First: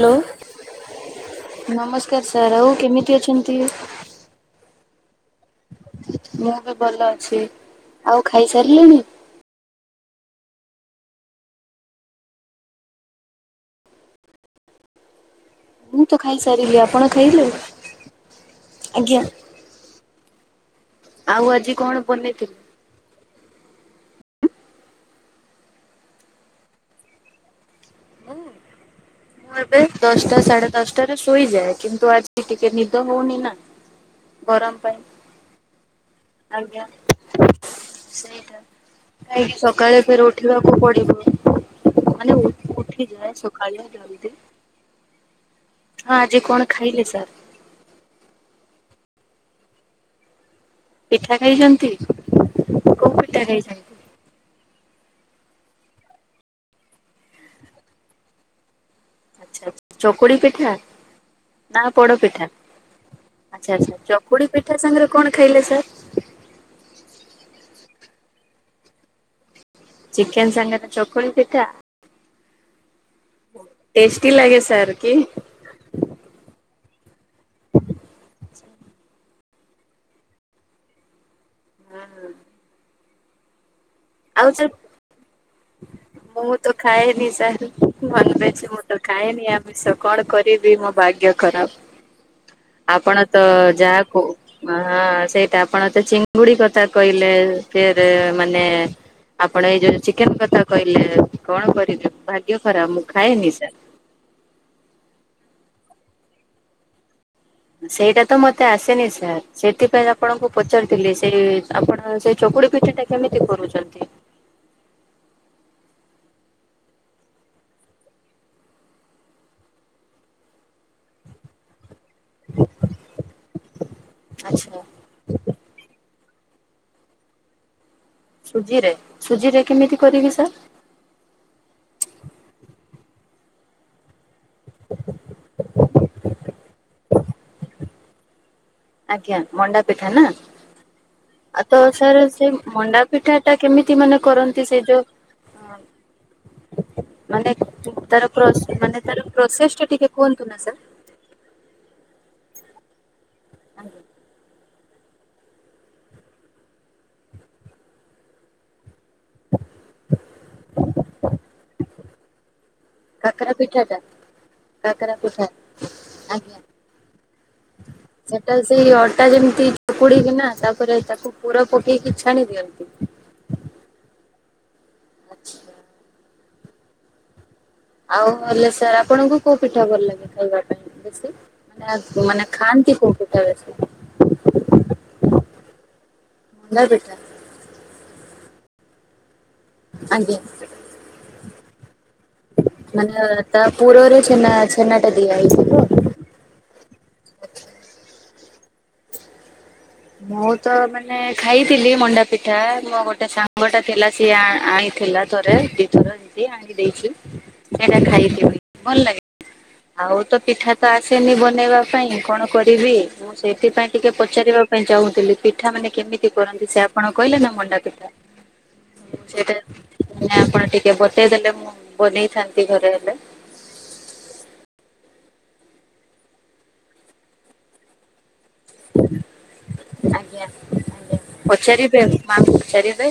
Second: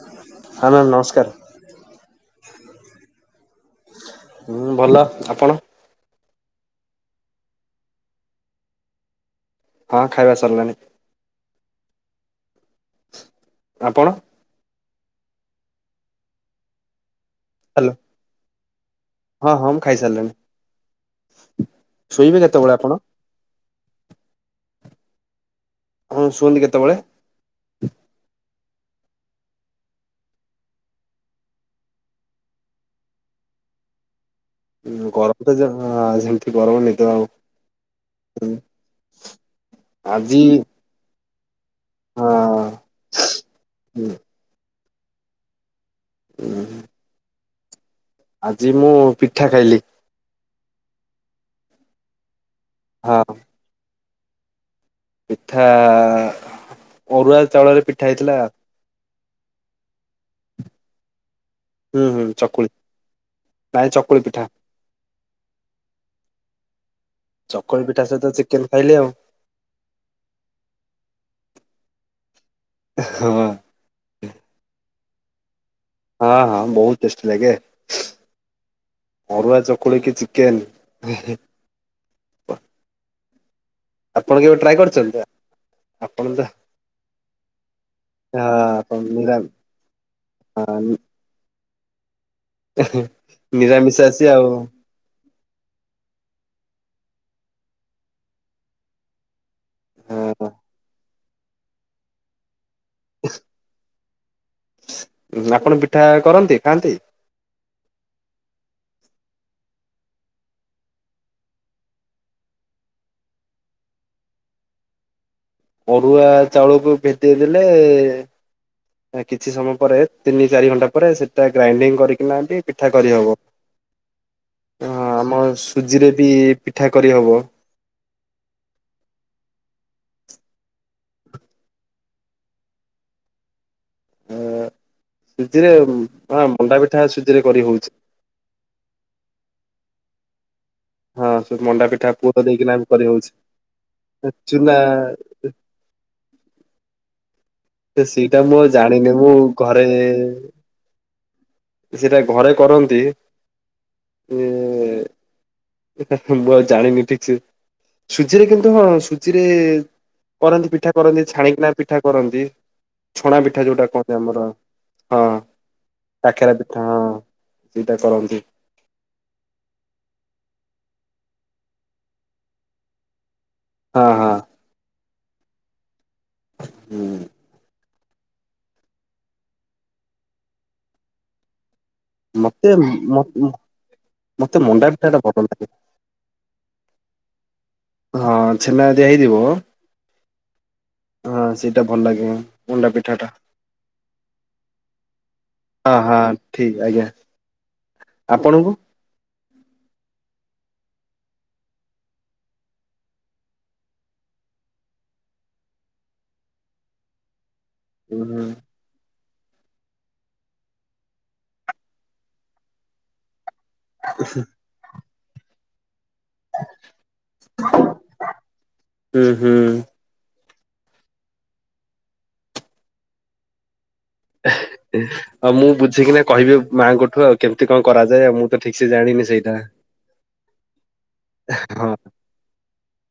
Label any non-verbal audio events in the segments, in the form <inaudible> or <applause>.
Hello ହଁ ma'am ନମସ୍କାର। ନମସ୍କାର ସାର୍ ଆଉ କେମିତି ଅଛନ୍ତି। ହୁଁ ଭଲ ଆପଣ। ମୁଁ ବି ଭଲ ଅଛି ଆଉ ଖାଇ ସାରିଲେଣି। ହଁ ଖାଇବା ସରିଲାଣିି ଆପଣ। ମୁଁ ତ ଖାଇସାରିଲି ଆପଣ ଖାଇଲେ। <unintelligible> ଆଜ୍ଞା। ହଁ ହଁ ମୁଁ ଖାଇସାରିଲିଣୀ। ଆଉ ଆଜି କଣ ବନେଇଥିଲେ। <unintelligible> ଆପଣ ଶୁଅନ୍ତି କେତୋବୋଳେ। ମୁଁ ଏବେ ଦଶଟା ସାଢେ ଦଶଟାରେ ଶୋଇଯାଏ କିନ୍ତୁ ଆଜି ଟିକେ ନିଦ ହୋଉନି ନା। ଗରମ ପାଇଁ ଉଁ ଗରମ ତ <unintelligible> ଯେମିତି ଆଜ୍ଞା ଗରମ <unintelligible> ସେଇଟା କାହିଁକି ସକାଳେ ଫେର ଆଜି ଉଠିବାକୁ ପଡିବ। ମାନେ ଉ ହଁ ଉଠିଯିବା ସଖାଳେ ଜଲ୍ଦୀ। ଆଁ ଆଜି କଣ ଖାଇଲେ ସାର୍। ଆଜି ମୁଁ ପିଠା ଖାଇଲି। ପିଠା ଖାଇଛନ୍ତି କୋଉ ହଁ ପିଠା ଖାଇଚ ପିଠା ଅରୁଆ ଚାଉଳରେ ପିଠା ହେଇଥିଲା। ଆଚ୍ଛା ଚକୁଳି ପିଠା। ନା ହୁଁ ହୁଁ ପୋଡପିଠା ଚକୁଳି ଆଚ୍ଛା ଆଚ୍ଛା ଚକୁଳି ପିଠା ସାଙ୍ଗରେ କଣ ଖାଇଲେ ସାର୍। ଚକୁଳି ପିଠା ସହିତ ଚିକେନ ଖାଇଲି ଆଉ। ଚିକେନ ସାଙ୍ଗେରେ ଚକୁଳି ପିଠା। ହଁ। ଟେଷ୍ଟି ଲାଗେ ସାର୍ କି। ହଁ ହଁ ବୋହୁତ ଟେଷ୍ଟି ଲାଗେ। ଅରୁଆ ଚକୁଳି କି ଚିକେନ <unintelligible> ପଣ ଆଉ କେବେ ସାର୍ ଟ୍ରାଏ କରୁଚନ୍ତିନା ଆପ ମୁଁ ତ ଖାଏନି ସାର୍ ହଁ ନନଭେଜ୍ ମୁଁ ଆପଣ ତ ନିରା ଖାଏନି ଆମିଷ କଣ କରିବି ମୋ ଭାଗ୍ୟ ଖରାପ ଆପଣ ତ ନିରାମିଷ ଯାହା କୁ ଆସି ଆଉ ମା ହଁ ସେଇଟା ଆପଣ ତ ଚିଙ୍ଗୁଡି କଥା କହିଲେ ଫେରେ ମାନେ ଆପଣ ଏଇ ଯୋଉ ଚିକେନ କଥା କହିଲେ କଣ କରିବି ଭାଗ୍ୟ ଖରାପ ମୁଁ ଖାଏନି ସାର୍। ଉଁ ଆପଣ ପିଠା କରନ୍ତି ଖାଆନ୍ତି। ସେଇଟା ତ ମତେ ଆସେନି ସାର୍ ସେଥିପାଇଁ ଆପଣଙ୍କୁ ପଚାରୁଥିଲି ସେଇ ଆପଣ ସେ ଚକୁଳି ପିଠାଟା କେମିତି କରୁଚନ୍ତି। ଅରୁଆ ଚାଉଳକୁ ଭେଦେଇ ଦେଲେ ଏଁ କିଛି ସମୟ ପରେ ତିନି ଚାରି ଘଣ୍ଟା ପରେ ସେଟା ଗ୍ରାଇଡିଙ୍ଗି କରି କିନା ବି ପିଠା କରିହବ। ଆଚ୍ଛା ହଁ ଆମ ସୁଜିରେ ବି ପିଠା କରିହବ। ସୁଜିରେ ସୁଜିରେ କେମିତି କରିବି ସାର୍। ଏଁ ସୁଜିରେ କଁ ମଣ୍ଡା ପିଠା ସୁଜିରେ କରି ହୋଉଛି। ଆଜ୍ଞା ମଣ୍ଡା ପିଠା ନା। ହଁ ଆଉ ତ ମଣ୍ଡା ପିଠା ସାର୍ ପୁର ସେ ଦେଇକିନା ବି ମଣ୍ଡା କରିହଉଛି। ପିଠା ଟା କେମିତି ମାନେ କରନ୍ତି ଚୁନା ସେଇ ଯୋଉ ଅଁ ମାନେ ତାର ସେଇଟା ମୁଁ ପ୍ରୋସ୍ ଆଉ ମାନେ ଜାଣିନି ତାର ମୁଁ ପ୍ରୋସେସ୍ ଘରେ ଟା ଟିକେ କୁହନ୍ତୁ ନା ସାର୍। ସେଟା ଘରେ କରନ୍ତି ଆଜ୍ଞା ଇଏ ଏଟା ମୁଁ ଆଉ ଜାଣେନି ଠିକ୍ ସେ ସୁଜିରେ କିନ୍ତୁ ହଁ ସୁ ଜିରେ କରନ୍ତି ପିଠା କରନ୍ତି ଛାଣିକିନା ପିଠା କରନ୍ତି। ଛଣା କାକରା ପିଠା ଯୋଉଡ଼ା ପିଠାଟା କୁହନ୍ତି ଆମର କାକରା ଅଁ ପିଠା କାକେରା ଆଜ୍ଞା। ପିଠା ହଁ ସେଇଡ଼ା କରନ୍ତି। ସେଟା ସେଇ ଅଟା ଯେମିତି ଚକୁଡିକିନା ତାପରେ ତାକୁ ପୁର ପକେଇକି ଛାଣି ଦିଅନ୍ତି। ହଁ ହଁ। ଆଚ୍ଛା। ହୁଁ। ଆଉ ହେଲେ ସାର୍ ଆପଣଙ୍କୁ କୋଉ ପିଠା ଭଲ ଲାଗେ ଖାଇବା ପାଇଁ ବେଶୀ? ମାନେ ମାନେ ମତେ ଖାନ୍ତି କୋଉ ପିଠା ମତେ ମଣ୍ଡା ପିଠା ଟା ଭଲ ବେଶି? ଲାଗେ। ମଣ୍ଡା ପିଠା। ହଁ ଛେନା ଦିଆ ହେଇଥିବ ଆଜ୍ଞା। ହଁ ସେଇଟା ଭଲ ଲାଗେ। ମଣ୍ଡା ପିଠା ଟା। ମାନେ ତା ପୁରରେ ଛେନା ଛେନା ଟା ଦିଆ ହେଇଚି? ହଁ ହଁ ଠିକ ଆଜ୍ଞା ଆପଣଙ୍କୁ? ମୁଁ ତ ମାନେ ଖାଇଥିଲି ମଣ୍ଡା ପିଠା ମୋ ଗୋଟେ ସାଙ୍ଗ ଟା ଥିଲା ସିଏ ଆ ଆଣି ଥିଲା ଥରେ ଦିଇଥର ଏମତି ଆଣିକି ଦେଇଛି ସେଟା ହୁଁ ଖାଇଥିବି ହୁଁ ଭଲ ଲାଗେ। ଆଉ ତ ପିଠା ତ ଆସେନି ବନେଇବା ପାଇଁ କଣ କରିବି ମୁଁ ସେଇଥିପାଇଁ ଟିକେ ପଚାରିବା ପାଇଁ ଚାହୁଁଥିଲି ପିଠା ମାନେ କେମି ତି କରନ୍ତି? ସେ ଆପଣ କହିଲେ ନା ମଣ୍ଡା ପିଠା, ମୁଁ ହୁଁ ସେଇଟା ନା ଆପଣ ଟିକେ ବତେଇଦେଲେ ମୁଁ ବନେଇଥାନ୍ତି ଘରେ ହେଲେ। ଆଉ ମୁଁ ବୁଝିକିନା କହିବି ମାଆଙ୍କଠୁ ଆଉ କେମିତି କଣ କରାଯାଏ ଆଉ। ମୁଁ ତ ଠିକ ସେ ଜାଣିନି ସେଇଟା। ଆଜ୍ଞା। <unintelligible> ହଁ ପଚାରିବେ ମାଆଙ୍କୁ ପଚାରିବେ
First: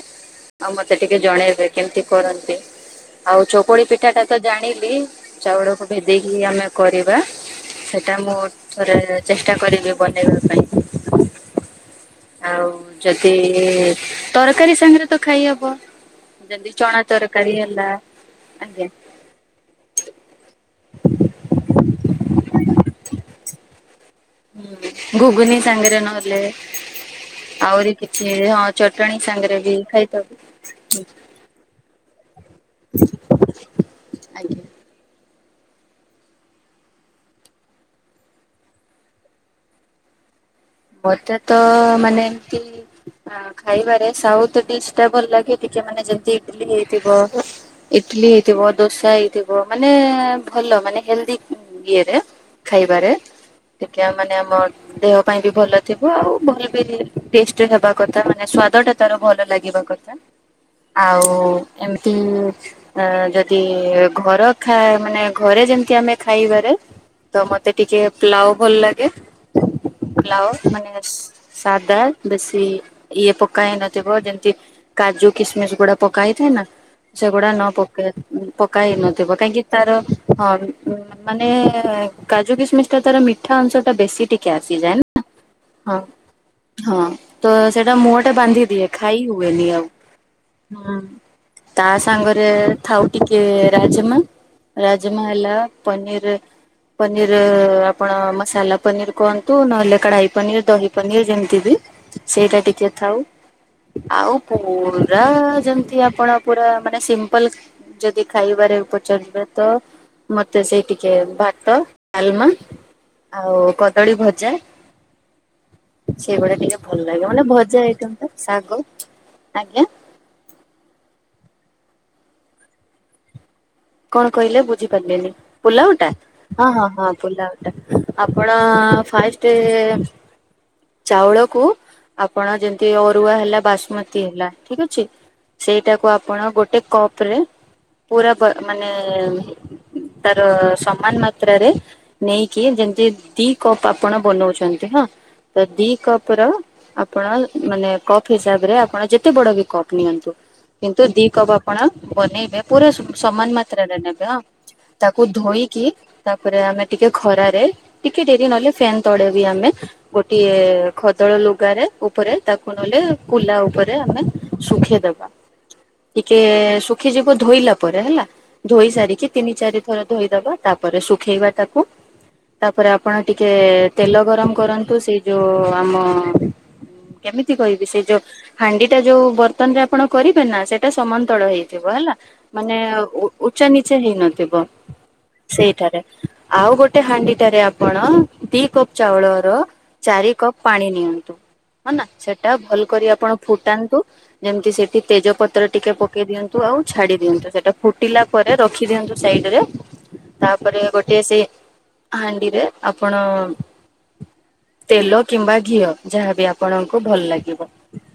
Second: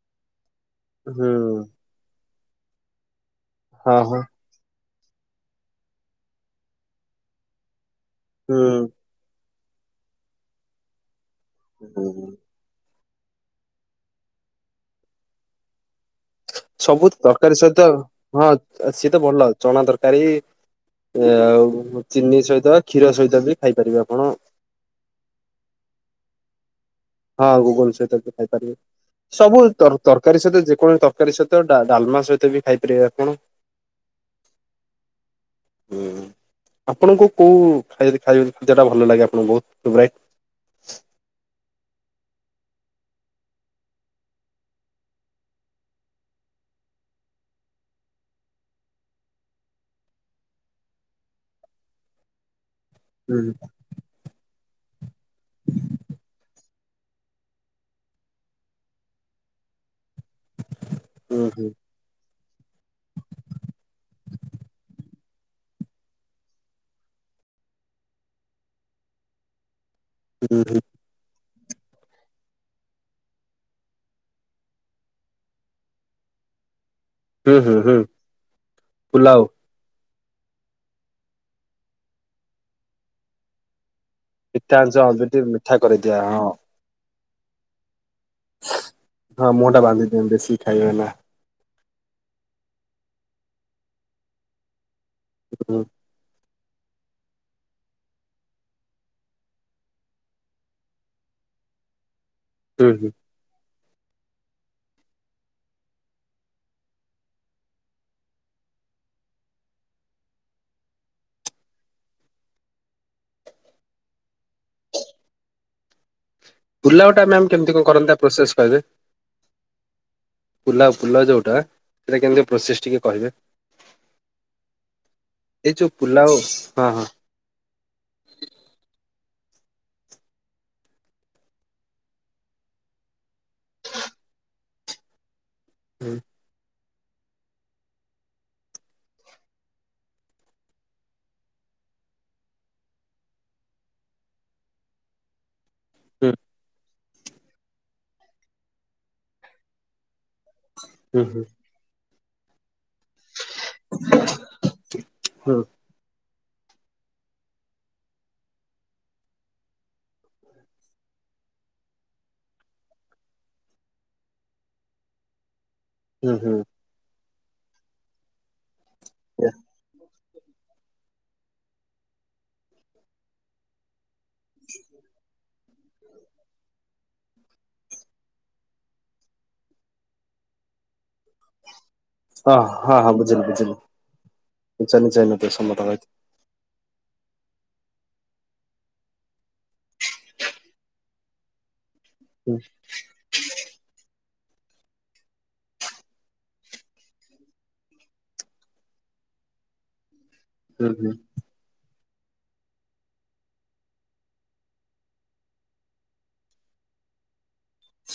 ଆଉ ମତେ ଟିକେ ହୁଁ ଜଣେଇବେ କେମତି କରନ୍ତି। ଆଉ ଚକୁଳି ହଁ ପିଠା ହଁ ଟା ତ ଜାଣିଲି ଚାଉଳକୁ ଭେଦେଇକି ଆମେ କରିବା। ସେଟା ମୁଁ ଥରେ ଚେଷ୍ଟା କରିବି ବନେଇବା ପାଇଁ। ହୁଁ। ଆଉ ଯଦି ତରକାରୀ ସାଙ୍ଗରେ ତ ଖାଇହବ। ଯେମିତି ଚଣା ସବୁ ତରକାରୀ ସହିତ ହେଲା ହଁ ଆଜ୍ଞା ସିଏ ତ ଭଲ ଚଣା ତରକାରୀ ଆଉ ଚିନି ସହିତ, କ୍ଷୀର ସହିତ ବି ଖାଇପାରିବେ ଆପଣ। ହୁଁ ଘୁଗୁନି ସାଙ୍ଗରେ ନହେଲେ ହଁ ଆହୁରି ଘୁଗୁନି ସହିତ କିଛି ବି ହଁ ଖାଇପାରିବେ ଚଟଣି ସାଙ୍ଗରେ ସବୁ ବି ତର ଖାଇଦବୁ। ତରକାରୀ ସହିତ ଯେକୌଣସି ତରକାରୀ ସହିତ ତ ଡା ଡାଲମା ସହିତ ବି ଖାଇପାରିବେ ଆପଣ। ଆଜ୍ଞା ହୁଁ। ଆପଣଙ୍କୁ କୋଉ ଖାଇଦ ଖାଇଦ ଖାଦ୍ୟ ଟା ଭଲ ଲାଗେ ଆପଣଙ୍କୁ ବୋହୁତ ଫେବରାଇଟ? ମତେ ତ ମାନେ ଏମତି ଅ ଖାଇବାରେ ସାଉଥ ଡିସ ଟା ଭଲ ଲାଗେ। ଟିକେ ମାନେ ଯେମିତି ଇଟିଲି ହେଇଥିବ ଇଟିଲିି ହେଇଥିବ ଦୋସା ହେଇଥିବ ମାନେ ଭଲ ମାନେ ହେଲଦି ଇଏରେ ଖାଇବାରେ। ହୁଁ। ଟିକେ ଆମ୍ ମାନେ ଆମ ଦେହ ପାଇଁ ବି ଭଲ ଥିବ ଆଉ ଭଲ ବି ଟେଷ୍ଟ ହେବା କଥା ମାନେ ସ୍ୱାଦ ଟା ତାର ଭଲ ଲାଗିବା କଥା। ଆଉ ହୁଁ ହୁଁ ଏମିତି ଆ ଯଦି ଘର ଖା ମାନେ ଘରେ ଯେମିତି ଆମେ ଖାଇବାରେ ତ ମତେ ଟିକେ ପ୍ଲାଓ ଭଲ ଲାଗେ। ପ୍ଲାଓ ହୁଁ ମାନେ ସାଧା ବେଶୀ ଇଏ ପକା ହେଇନଥିବ ଯେମିତି କାଜୁ କିସମିସ ଗୁଡା ପକା ହେଇଥାଏ ନା ସେଗୁଡା ହୁଁ ହୁଁ ନ ହୁଁ ହୁଁ ପକେ ପକା ହେଇନଥିବ। ପୁଲାଉ କାହିଁକି ତାର ହଁ ମାନେ କାଜୁ କିସମିସ ଟା ତାର ମିଠା ଅଂଶ ଟା ବେଶୀ ଟିକେ କ୍ୟାସିଜେନ୍ କାଜୁ ଟିକେ ମିଠା କରିଦିଏ ହଁ। ହଁ। ତ ସେଟା ମୁହଟା ବାନ୍ଧିଦିଏ ଖାଇ ହଁ ହୁଏନି ମୁହଁ ଟା ବାନ୍ଧି ଦିଅନ୍ତି ବେଶୀ ଖାଇବେ ଆଉ। ନା ତା ସାଙ୍ଗରେ ଥାଉ ଟିକେ ରାଜମା ରାଜମା ହେଲା ହୁଁ ପନୀର୍ ପନିର୍ ଆପଣ ମସାଲା ପନିର୍ କୁହନ୍ତୁ, ନହେଲେ କଢାଇ ପନିର ଦହି ପନିର ଯେମିତି କି ସେଇଟା ଟିକେ ହୁଁ ହୁଁ। ଥାଉ। ଆଉ ପୁରା ଯେମିତି ଆପଣ ପୁରା ମାନେ ସିମ୍ପଲ ଯଦି ଖାଇବାରେ ପଚାରିବେ ତ। ମତେ ସେଇ ଟିକେ ଭାତ, ଡାଲମା ଆଉ କଦଳୀ ଭଜା। ସେଇଗୁଡା ଟିକେ ଭଲ ପୁଲାଉ ଟା ଲାଗେ ମାନେ ମ୍ୟାମ କେମିତି କଣ ଭଜା କରନ୍ତି ଆଇଟମ୍ ତା ତ ପ୍ରୋସେସ କହିବେ? ଶାଗ ଆଜ୍ଞା। ପୁଲାଉ ପୁଲାଉ ଯୋଉଟା ସେଇଟା କେମିତି ପ୍ରୋସେସ ଟିକେ କହିବେ? କଣ କହିଲେ ବୁଝିପାରିଲିନି ପୁଲାଉ ଟା ହଁ ହଁ ହଁ ପୁଲାଉ। ଆପଣ ଫାର୍ଷ୍ଟେ। ଚାଉଳକୁ ଆପଣ ଯେମିତି ଅରୁଆ ହେଲା ବାସୁମତି ହେଲା ଠିକ ଅଛି। ସେଇଟାକୁ ହଁ ଆପଣ ଗୋଟେ କପ ରେ ପୁରା ବା ମାନେ। ତାର ସମାନ ମାତ୍ରାରେ। ନେଇକି ଯେମିତି ଦି କପ ଆପଣ ବନଉଛନ୍ତି ହଁ ତ ଦି କପ ହୁଁ ର ଆ ଆପଣ ମାନେ କପ ହିସାବରେ ଆପଣ ଯେତେ ବଡ ବି କପ୍ ନିଅନ୍ତୁ କିନ୍ତୁ ହୁଁ ଦି ହୁଁ କପ୍ ଆ ଆପଣ ବନେଇବେ ପୁରା ଶୁ ସମାନ ମାତ୍ରାରେ ନେବ ତାକୁ ହୁଁ ଧୋଇକି। ତାପରେ ଆମେ ଟିକେ ଖରାରେ ଟିକେ ଡେରି ନହେଲେ ଫ୍ୟାନ ତଳେ ବି ଆମେ। ଗୋଟିଏ ଖଦଡ ଲୁଗାରେ ଉପରେ ତାକୁ ନହଲେ କୁଲା ଉପରେ ଆମେ ଶୁଖେଇଦବା। ହୁଁ ଟିକେ ହୁଁ ଶୁଖିଯିବ ଧୋଇଲା ପରେ ହେଲା ଧୋଇ ସାରିକି ହୁଁ ତିନି ଚାରି ଥର। ଧୋଇଦବ ତାପରେ ଶୁଖେଇବା ତାକୁ ତାପରେ ଆପଣ ଟିକେ। ତେଲ ଗରମ କରନ୍ତୁ ସେ ଯୋଉ ଆମ କେମିତି କହିବି ସେ ଯୋଉ। ହାଣ୍ଡି ଟା ଯୋଉ ବର୍ତନ ରେ ଆପଣ କରିବେ ନା ସେଇଟା ସମନ୍ତଳ ହେଇଥିବ ହେଲା। ହଁ ମାନେ ହଁ ହଁ ବୁଝିଲି ଉ-ଉଚା ବୁଝିଲି ନିଚେ ହେଇନଥିବ ନିଚା ନିଚା ହେଇନଥିବ ସମତଳ ସେଇଠାରେ। ହେଇଥିବ ଆଉ ଗୋଟେ ହାଣ୍ଡିଟାରେ ଆପଣ ଦି କପ ଚାଉଳର। ଚାରି କପ ପାଣି ନିଅନ୍ତୁ ହ ନା ସେଟା ହୁଁ ଭଲ କରି ଆପଣ। ଫୁଟାନ୍ତୁ ଯେମିତି ସେଠି ତେଜପତ୍ର ଟିକେ ପକେଇ ଦିଅନ୍ତୁ ଆଉ ଛାଡି। ଦିଅନ୍ତୁ ସେଟା ଫୁଟିଲା ପରେ ରଖିଦିଅନ୍ତୁ ସାଇଡ ରେ ତାପରେ ହୁଁ ହୁଁ ଗୋଟିଏ ସେ। ହାଣ୍ଡିରେ ଆପଣ। ତେଲ କିମ୍ବା ଘିଅ ଯାହାବି ଆପଣଙ୍କୁ ଭଲ ଲାଗିବ।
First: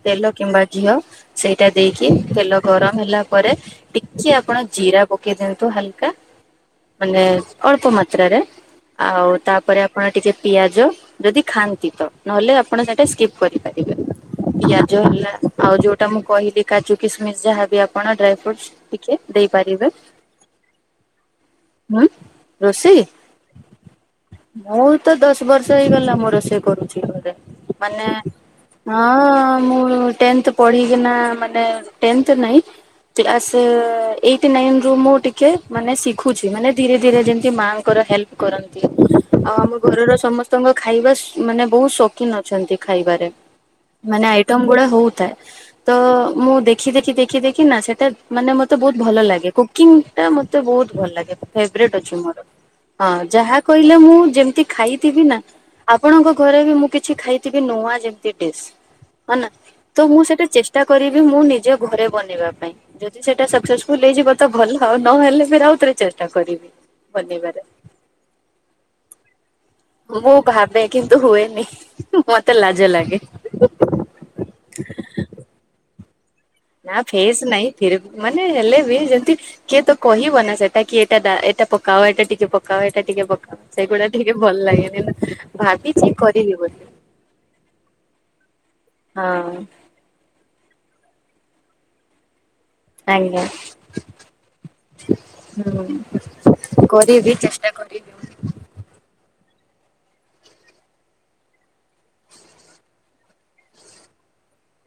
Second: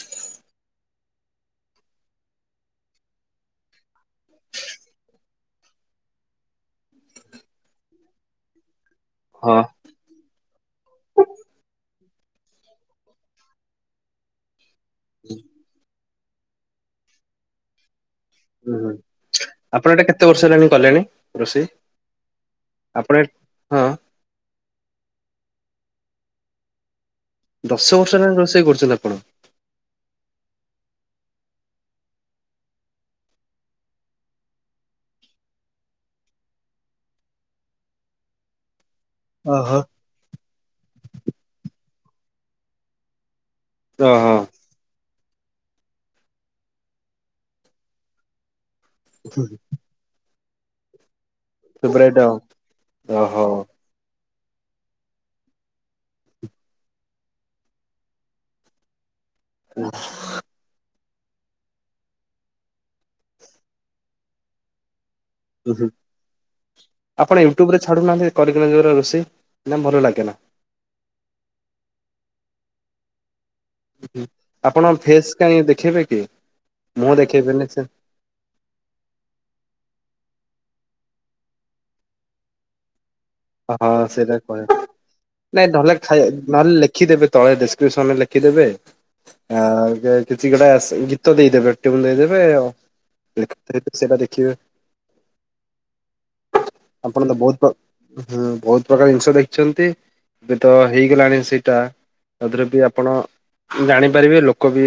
ତେଲ କିମ୍ବା ଘିଅ ସେଇଟା ଦେଇକି ତେଲ ଗରମ ହେଲା ପରେ। ଟିକେ ଆପଣ ଜିରା ପକେଇ ଦିଅନ୍ତୁ ହାଲକା ମାନେ ଅଳ୍ପ ମାତ୍ରାରେ। ଆଉ ହଁ ତାପରେ ଆପଣ ଟିକେ ପିଆଜ ଯଦି ଖାଆନ୍ତି ତ ନହେଲେ ଆପଣ ସେଟା ସ୍କିପ୍ କରିପାରିବେ। ପିଆଜ ହେଲା ଆଉ ଯୋଉଟା ମୁଁ କହିଲି କାଜୁ, କିସମିସ ଯାହାବି ଆପଣ ଡ୍ରାଏ ଫ୍ରୁଟ୍ସ। ହୁଁ ହୁଁ ଆପଣ ଏଟା କେତେ ବର୍ଷ ହେଲାଣି କଲେଣି ରୋଷେଇ? ହୁଁ ରୋଷେଇ ଆପଣ ହଁ। ମୁଁ ତ ଦଶ ବର୍ଷ ହେଇଗଲା ମୁଁ ରୋସେଇ କରୁଛି ଘରେ। ଦଶ ମାନେ ବର୍ଷ ହେଲାଣି ରୋଷେଇ କରୁଛନ୍ତି ଆପଣ ହଁ ମୁଁ ଟେନ୍ଥ। ପଢିକିନା ମାନେ ଟେନ୍ଥ ନାଇ କ୍ଲାସ। ଏ ଏଇଟି ନାଇନ ରୁ ମୁଁ ଟିକେ ମାନେ ଶିଖୁଛି ମାନେ ଧୀରେ ଧୀରେ ଯେମିତି ମାଙ୍କର ହେଲ କରନ୍ତି। ଆଉ ଆମ ଓହୋ ଘରର ସମସ୍ତଙ୍କ ଖାଇବା ସ ମାନେ ବହୁତ ଶୌକିନ ଅଛନ୍ତି ଖାଇବାରେ। ମାନେ ଓହୋ ଆଇଟମ ଗୁଡା ହଉଥାଏ ତ ମୁଁ ଦେଖି ଦେଖି ଦେଖି ଦେଖି ନା ସେଟା। ମାନେ ମତେ ବହୁତ ଭଲ ଲାଗେ କୁକିଙ୍ଗ ଟା ମତେ ବହୁତ ଭଲ ଲାଗେ। ଫେବରେଟ ଅଛି ଫେବରାଇଟ ଆଉ ମୋର ହଁ ଓହୋ ଯାହା କହିଲେ ମୁଁ ଯେମିତି ଖାଇଥିବି ନା। ଆପଣଙ୍କ ଘରେ ବି ମୁଁ କିଛି ଖାଇଥିବି ନୂଆ ଯେମିତି ଡିସ୍। ହ ନା ହୁଁ ତ ମୁଁ ସେଟା ଚେଷ୍ଟା କରିବି ମୁଁ ନିଜେ ଘରେ ବନେଇବା ପାଇଁ। ଯଦି ସେଟା ସକ୍ସେସଫୁଲ ହେଇଯିବ ତ ଭଲ ନହେଲେ ଫେରେ ହୁଁ ଆଉଥରେ ଚେଷ୍ଟା କରିବି ଆପଣ ବନେଇବାରେ। ୟୁଟ୍ୟୁବରେ ଛାଡୁନାହାନ୍ତି କରିକିନା ଯୋଉ ଗୁରା ରୋଷେଇ। ନା ଭଲ ମୁଁ ଲାଗେନା ଭାବେ କିନ୍ତୁ ହୁଏନି ହୁଁ ମତେ ଲାଜ ଲାଗେ। ଆପଣ ଫେସ କାହିଁ ଦେଖେଇବେ କି ନା ମୁହଁ ଫେସ୍ ଦେଖେଇବେନି ନାଇଁ ସେ ଫିର୍ ମାନେ ହେଲେ ବି ଯେମିତି। କିଏ ତ କହିବ ନା ସେଟା କି ଏଟା ଦା ଏଟା ପକାଅ ଏଟା ଟିକେ ପକାଅ ଏଟା ଟିକେ ପ ହଁ ସେଗୁଡା ଟିକେ ସେଇଟା ଭଲ କହ ଲାଗେନି ନା ଭାବିଛିି କରିବି ବୋଲି। ଖିଦେବେ ତଳେ ଡେସକ୍ରିପସନରେ ଲେଖିଦେବେ ହଁ ଆ ଜ କିଛି ଗୋଟା ଗୀତ ଦେଇଦେବେ ଦେଇଦେବେ ଆଉ ଆଜ୍ଞା ସେଇଟା ଦେଖିବେ। ହୁଁ ଆପଣ ତ କରିବି, ବହୁତ ଚେଷ୍ଟା କରିବି। ହୁଁ ବହୁତ ପ୍ରକାର ଜିନିଷ ଦେଖିଛନ୍ତି ଏବେ ତ ହେଇଗଲାଣି ସେଇଟା ତା ଦେରେ ବି ଆପଣ ଜାଣିପାରିବେ, ଲୋକ ବି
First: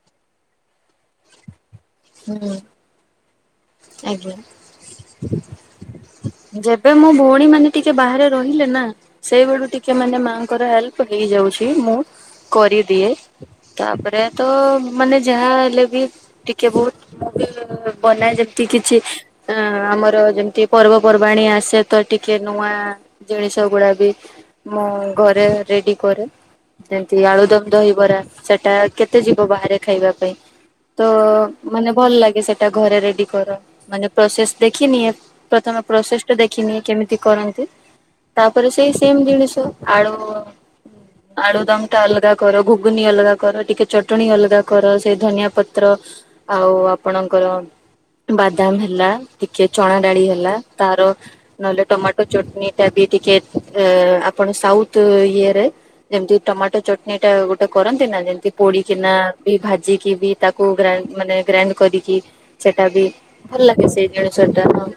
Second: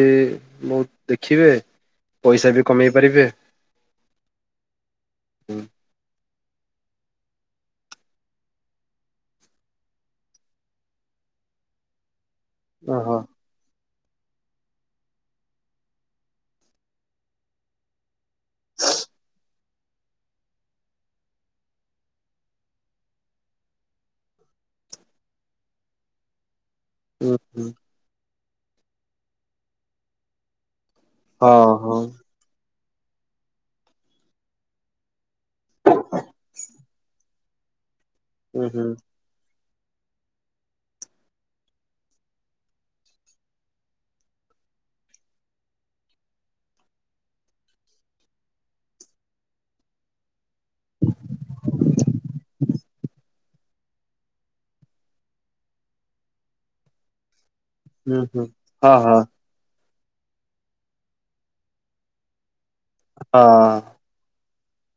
ବହୁ ଦେଖିବେ ପଇସା ହୁଁ ବି କମେଇ ପାରିବେ। ଆଜ୍ଞା। ଯେବେ ମୋ ଭଉଣୀ ମାନେ ଟିକେ ବାହାରେ ରହିଲେ ନା ସେଇ ବଳୁ ଟିକେ ମାନେ ମାଆଙ୍କର ହେଲ୍ପ ହେଇଯାଉଛି, ମୁଁ କରିଦିଏ। ଓହୋ ତାପରେ ତ ମାନେ ଯାହା ହେଲେ ବି ଟିକେ ବହୁତ ବନା ଯେ କି କିଛି ହ ଆମର ଯେମିତି ପର୍ବପର୍ବାଣୀ ଆସେ ତ ଟିକେ ନୂଆ ଜିନିଷ ଗୁଡା ବି ମୁଁ ଘରେ ରେଡି କରେ। ଯେମତି ହୁଁ ଆଳୁ ଦମ ହୁଁ ଦହିବରା ସେଟା କେତେ ଯିବ ବାହାରେ ଖାଇବା ପାଇଁ। ତ ହଁ ମାନେ ହଁ ଭଲ ଲାଗେ ସେଟା ଘରେ ରେଡି କରେ ମାନେ ପ୍ରୋସେସ ଦେଖିନିଏ। ପ୍ରଥମେ ପ୍ରୋସେସ ଟା ଦେଖିନିଏ କେମିତି କରନ୍ତି, ହୁଁ ତାପରେ ହୁଁ ସେଇ ସେମ ଜିନିଷ ଆଳୁ। ଆଳୁ ଦମ ଟା ଅଲଗା କର, ଘୁଗୁନି ଅଲଗା କର, ଟିକେ ଚଟଣି ଅଲଗା କର, ସେଇ ଧନିଆ ପତ୍ର ଆଉ ଆପଣଙ୍କର ବାଦାମ ହେଲା ଟିକେ ଚଣା ଡାଳି ହେଲା ତାର ନହେଲେ ଟମାଟୋ ଚଟନୀ ଟା ବି ଟିକେ ଆପଣ ସାଉଥ ଇଏରେ ଯେମିତି ଟମାଟୋ ଚଟଣି ଟା ଗୋଟେ ତ କରନ୍ତି ହୁଁ ନା ହୁଁ ଯେମତି ହଁ ପୋଡିକିନା ହଁ ବି ଭାଜିକି ବି ତାକୁ ଗ ମାନେ ଗ୍ରାଇଣ୍ଡ କରିକି। ସେଟା ଭଲ ଲାଗେ ହଁ ସେ। ଦେଢଶ ଟା ହଁ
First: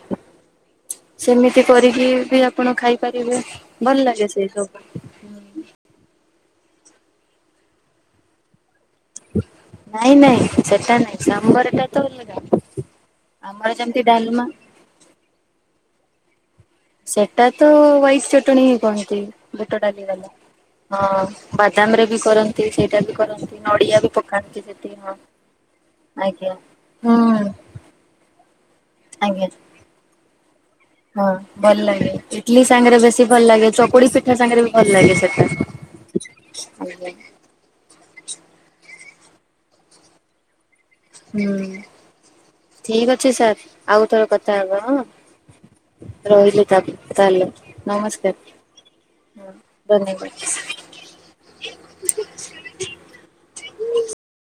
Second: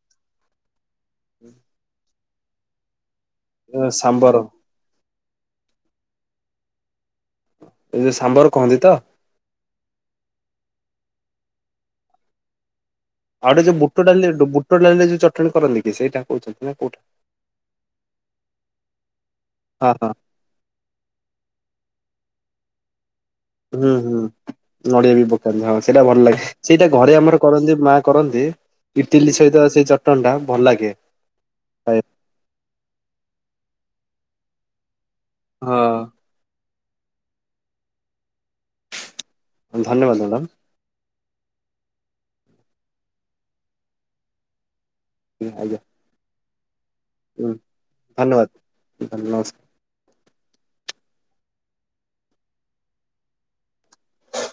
ସେମିତି କରିକି ବି ଆପଣ ଖାଇପାରିବେ। ଭଲ ଲାଗେ ସାମ୍ବର ସେଇ ସବୁ। ଏ ଯେଉଁ ସାମ୍ବର କୁହନ୍ତି ତ? ନାଇଁ ନାଇଁ ସେଟା ନାଇଁ ସାମ୍ୱରଟା ତ ଅଲଗା। ଆଉ ଗୋଟେ ଆମର ଯୋ ଯେମିତି ବୁଟଡାଲି ଡାଲମା ବୁଟଡାଲିରେ ଯଉଚଟଣି କରନ୍ତି କି ସେଇଟା କହୁଛନ୍ତି ନା କୋଉଟା? ସେଟା ତ ହ୍ୟାଇଟ ଚଟଣି ହିଁ କୁହନ୍ତି ବୁଟ ହଁ ହଁ ଡାଲିବାଲା। ହଁ ବାଦାମ ରେ ବି କରନ୍ତି, ସେଇଟା ବି କରନ୍ତି। ହୁଁ ନଡିଆ ବି ହୁଁ। ପକାନ୍ତି ସେଠି ନଡିଆ ହଁ। ବି ପକାନ୍ତି ହଁ ସେଇଟା ଭଲ ଲାଗେ, ଆଜ୍ଞା ସେଇଟା ହୁଁ ଘରେ ଆମର କରନ୍ତି, ମା କରନ୍ତି। ଇଟିଲି ଆଜ୍ଞା। ସହିତ ସେଇ ଚଟଣି ଟା ଭଲ ଲାଗେ। ହଁ ଭଲ ଖାଇବାକୁ। ଲାଗେ ଇଟଲି ସାଙ୍ଗରେ ବେଶୀ ଭଲ ଲାଗେ, ଚକୁଳୀ ପିଠା ସାଙ୍ଗରେ ବି ଭଲ ଲାଗେ ସେଟା। ହଁ। ଆଜ୍ଞା। ଧନ୍ୟବାଦ, ମ୍ୟାଡ଼ାମ୍। ହୁଁ ଠିକ ଅଛି ସାର୍ ଆଉ ଥରେ କଥା ହବ, ହଁ। ହଁ ଆଜ୍ଞା। ରହିଲି ତା ତାହଲେ ହୁଁ ଧନ୍ୟବାଦ ନମସ୍କାର ନମସ୍କାର। ଧନ୍ୟବାଦ।